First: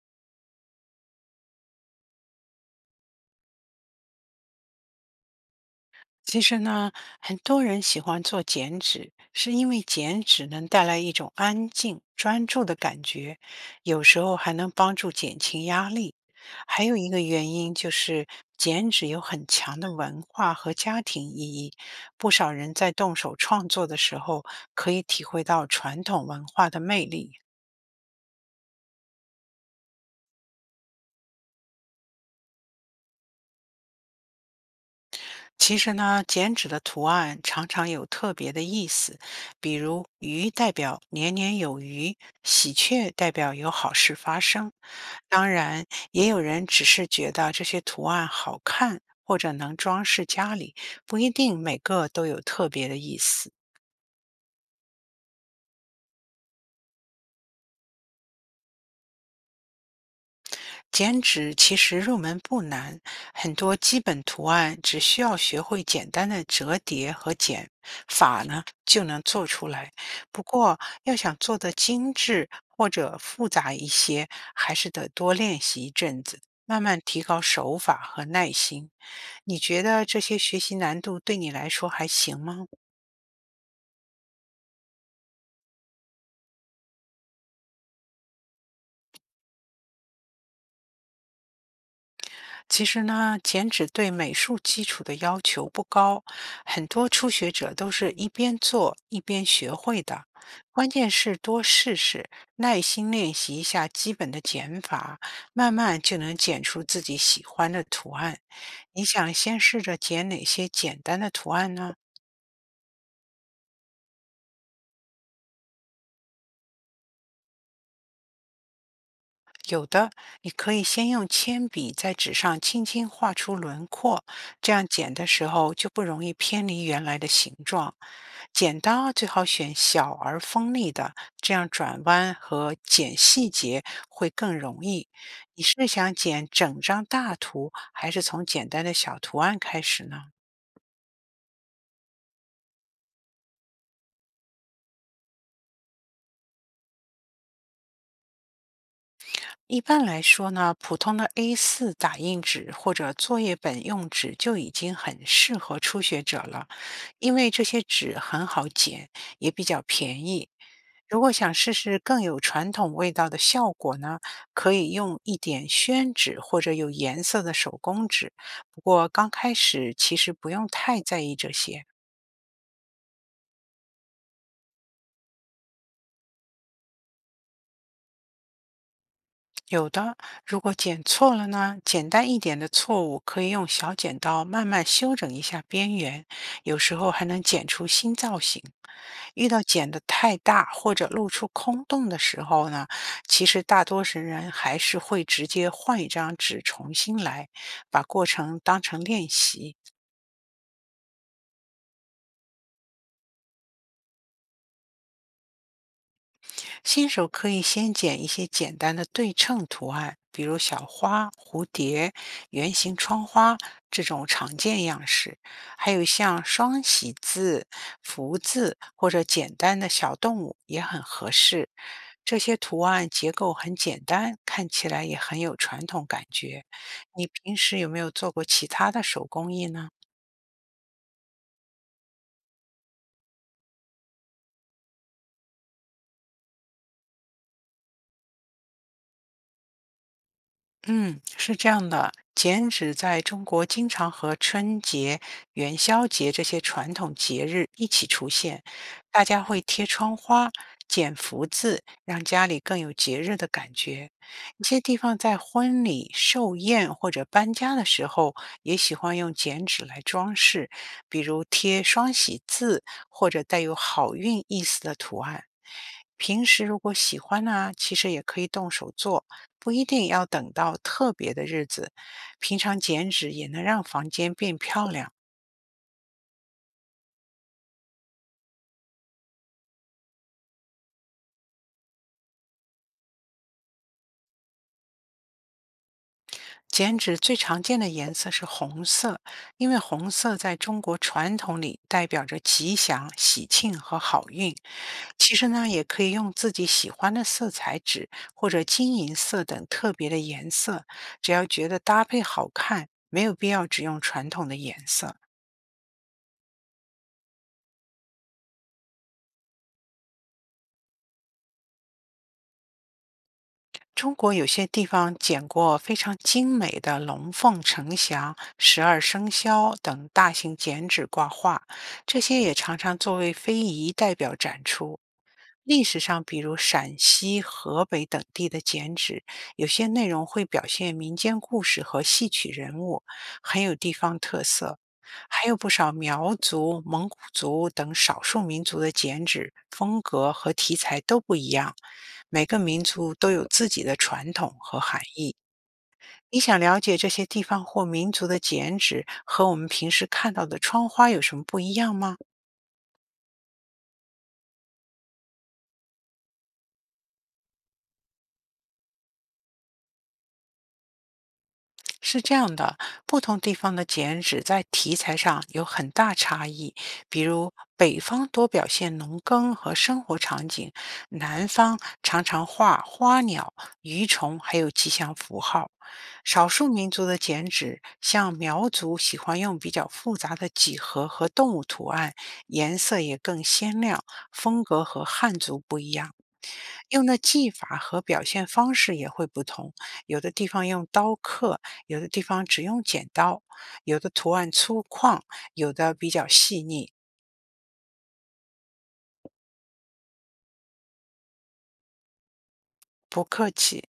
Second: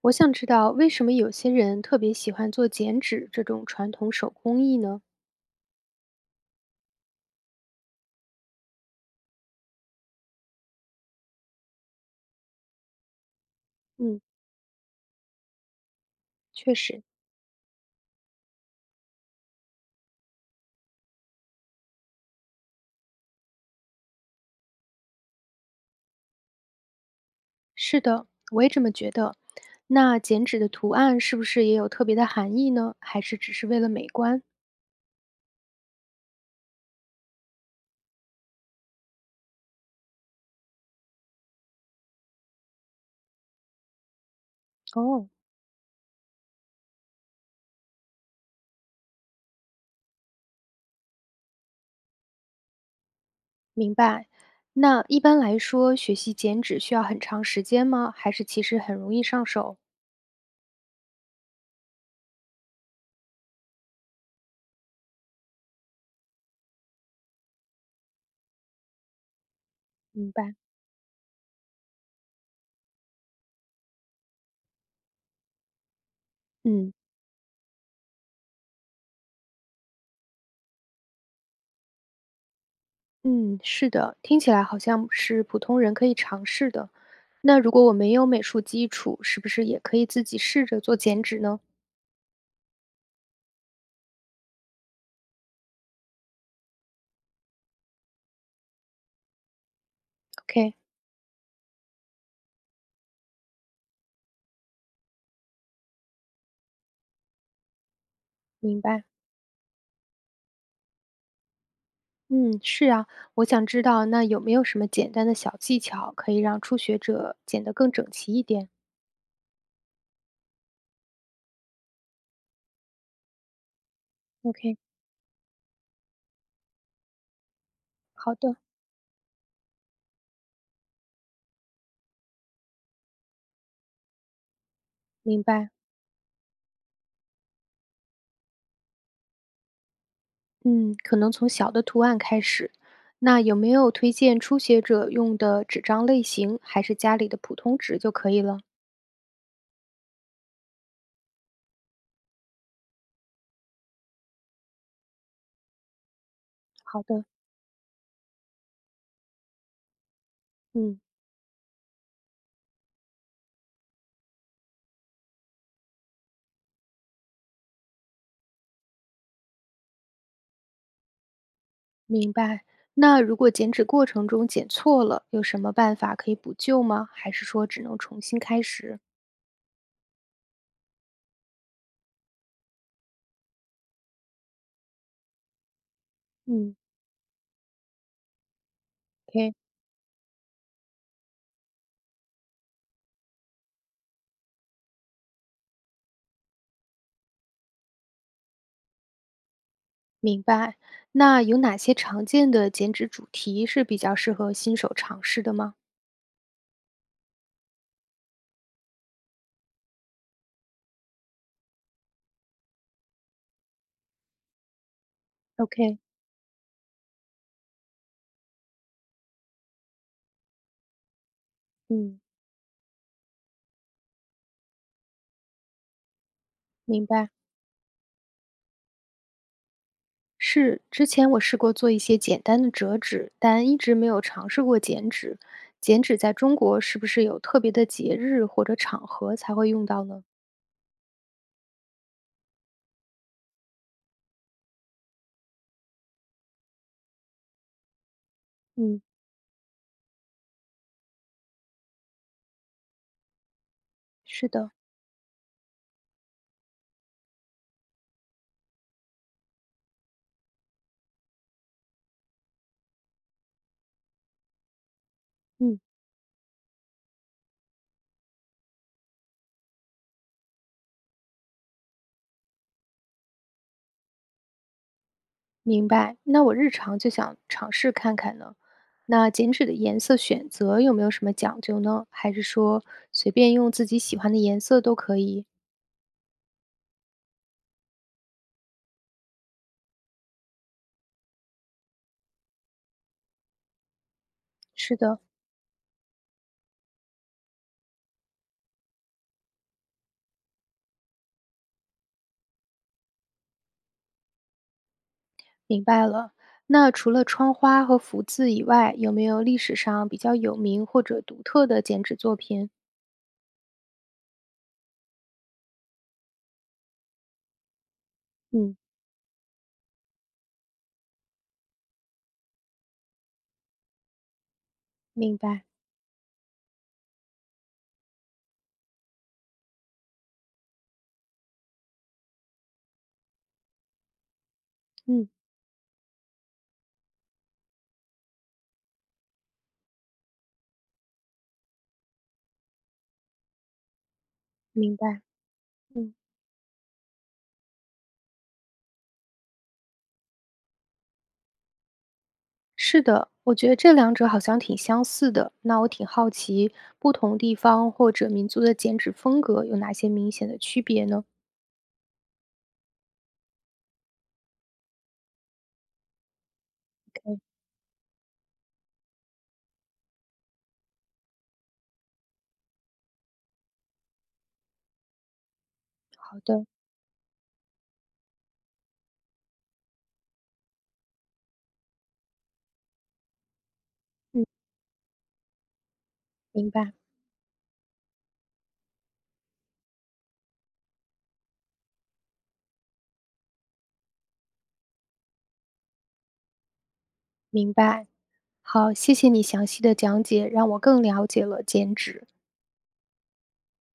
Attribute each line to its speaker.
Speaker 1: 我想知道为什么有些人特别喜欢做剪纸这种传统手工艺呢？
Speaker 2: 其实呢，很多人喜欢做剪纸，是因为剪纸能带来一种安静、专注的感觉，有时
Speaker 1: 嗯，
Speaker 2: 候还能帮助减轻压力。
Speaker 1: 确
Speaker 2: 还有
Speaker 1: 实。
Speaker 2: 一个原因就是剪纸有很强的文化和家庭意义，不少人在动手创作的时候，可以体会到传统文化的魅力。
Speaker 1: 是的，我也这么觉得。那剪纸的图案是不是也有特别的含义呢？还是只是为了美观？
Speaker 2: 其实呢，剪纸的图案常常有特别的意思，比如鱼代表年年有余，喜鹊代表有好事发生。
Speaker 1: 哦，
Speaker 2: 当然，也有人只是觉得这些图案好看，或者能装饰家里，不一定每个都有特别的意思。
Speaker 1: 明白。那一般来说，学习剪纸需要很长时间吗？还是其实很容易上手？
Speaker 2: 剪纸其实入门不难，很多基本图案只需要学会简单的折叠和剪法呢，就能做出来。
Speaker 1: 明
Speaker 2: 不
Speaker 1: 白。
Speaker 2: 过，要想做得精致或者复杂一些，还是得多练习一阵子，慢
Speaker 1: 嗯
Speaker 2: 慢提高手法和耐心。你觉得这些学习难度对你来说还行吗？
Speaker 1: 嗯，是的，听起来好像是普通人可以尝试的。那如果我没有美术基础，是不是也可以自己试着做剪纸呢？
Speaker 2: 其实呢，剪纸对美术基础的要求不高，很多初学者都是一边做一边学会的。
Speaker 1: OK，
Speaker 2: 关键是多试试，耐心练习一下基本的剪法，慢慢就能剪出自己喜欢的图案。
Speaker 1: 明
Speaker 2: 你
Speaker 1: 白。
Speaker 2: 想先试着剪哪些简单的图案呢？
Speaker 1: 嗯，是啊，我想知道那有没有什么简单的小技巧可以让初学者剪得更整齐一点
Speaker 2: 有的，你可以先用铅笔在纸上轻轻画出轮廓，这
Speaker 1: ？OK，
Speaker 2: 样剪的时候就不容易偏离原来的形状。
Speaker 1: 好的，
Speaker 2: 剪刀最好选小而锋利的，这样转弯和剪细节会更容易。
Speaker 1: 明
Speaker 2: 你
Speaker 1: 白。
Speaker 2: 是想剪整张大图，还是从简单的小图案开始呢？
Speaker 1: 嗯，可能从小的图案开始。那有没有推荐初学者用的纸张类型，还是家里的普通纸就可以了？
Speaker 2: 一般来说呢，普通的 A4 打印纸或者作业本用纸就已经很适合初学者了，
Speaker 1: 好的，
Speaker 2: 因为这些纸很好剪，也比较便宜。
Speaker 1: 嗯，
Speaker 2: 如果想试试更有传统味道的效果呢，可以用一点宣纸或者有颜色的手工纸。不过刚开始其实不用太在意这些。
Speaker 1: 明白。那如果剪纸过程中剪错了，有什么办法可以补救吗？还是说只能重新开始？
Speaker 2: 有的，如果剪错了呢，简单一点的错误可以用小剪刀慢慢修整一下边缘，
Speaker 1: 嗯
Speaker 2: 有时候还能剪出新造型。遇
Speaker 1: ，OK。
Speaker 2: 到剪得太大或者露出空洞的时候呢，其实大多数人还是会直接换一张纸重新来，把过程当成练习。
Speaker 1: 明白。那有哪些常见的剪纸主题是比较适合新手尝试的吗
Speaker 2: 新手可以先剪一些简单的对称图案，比如小花、蝴蝶、圆形窗花这种常见样式，还
Speaker 1: ？OK，
Speaker 2: 有像双喜字、福字或者简单的小动物也很合适。
Speaker 1: 嗯，
Speaker 2: 这些图案结构很简单，看起来也很有传统感觉。
Speaker 1: 明
Speaker 2: 你
Speaker 1: 白。
Speaker 2: 平时有没有做过其他的手工艺呢？
Speaker 1: 是之前我试过做一些简单的折纸，但一直没有尝试过剪纸。剪纸在中国是不是有特别的节日或者场合才会用到呢？
Speaker 2: 嗯，是这样的，剪纸在中国经常和春节、元宵节这些传统节日一起出现，
Speaker 1: 嗯，
Speaker 2: 大家会贴窗花、剪福字，让家里更有节日的感觉。
Speaker 1: 是
Speaker 2: 一
Speaker 1: 的。
Speaker 2: 些地方在婚礼、寿宴或者搬家的时候，也喜欢用剪纸来装饰，比如贴双喜字或者带有好运意思的图案。
Speaker 1: 嗯。
Speaker 2: 平时如果喜欢呢，其实也可以动手做。不一定要等到特别的日子，平常剪纸也能让房间变漂亮。
Speaker 1: 明白。那我日常就想尝试看看呢。那剪纸的颜色选择有没有什么讲究呢？还是说随便用自己喜欢的颜色都可以？
Speaker 2: 剪纸最常见的颜色是红色，因为红色在中国传统里代表着吉祥、喜庆和好运。
Speaker 1: 是的，
Speaker 2: 其实呢，也可以用自己喜欢的色彩纸或者金银色等特别的颜色，只要觉得搭配好看，没有必要只用传统的颜色。
Speaker 1: 明白了。那除了窗花和福字以外，有没有历史上比较有名或者独特的剪纸作品？
Speaker 2: 中国有些地方剪过非常精美的龙凤呈祥、
Speaker 1: 嗯，
Speaker 2: 十二生肖等大型剪纸挂画，这些也常常作为非遗代表展出。
Speaker 1: 明白。
Speaker 2: 历史上，比如陕西、河北等地的剪纸，有些内容会表现民间故事和戏曲人物，很有地方特色。
Speaker 1: 嗯，
Speaker 2: 还有不少苗族、蒙古族等少数民族的剪纸风格和题材都不一样，每个民族都有自己的传统和
Speaker 1: 明
Speaker 2: 含
Speaker 1: 白。
Speaker 2: 义。
Speaker 1: 嗯，
Speaker 2: 你想了解这些地方或民族的剪纸和我们平时看到的窗花有什么不一样吗？
Speaker 1: 是的，我觉得这两者好像挺相似的。那我挺好奇，不同地方或者民族的剪纸风格有哪些明显的区别呢？
Speaker 2: 是这样的，不同地方的剪纸在题材上有很大差异。比如，北方多表现农耕和生活场景，南方常常画花鸟、鱼虫，还有吉祥符号。
Speaker 1: 好
Speaker 2: 少
Speaker 1: 的，
Speaker 2: 数民族的剪纸，像苗族喜欢用比较复杂的几何和动物图案，颜色也更鲜亮，
Speaker 1: 嗯，
Speaker 2: 风格和汉族不一样。
Speaker 1: 明白，
Speaker 2: 用的技法和表现方式也会不同，有的地方用刀刻，有的地方只用剪刀，有的图案粗犷，有的比较细腻。
Speaker 1: 明白。好，谢谢你详细的讲解，让我更了解了剪纸。
Speaker 2: 不客气。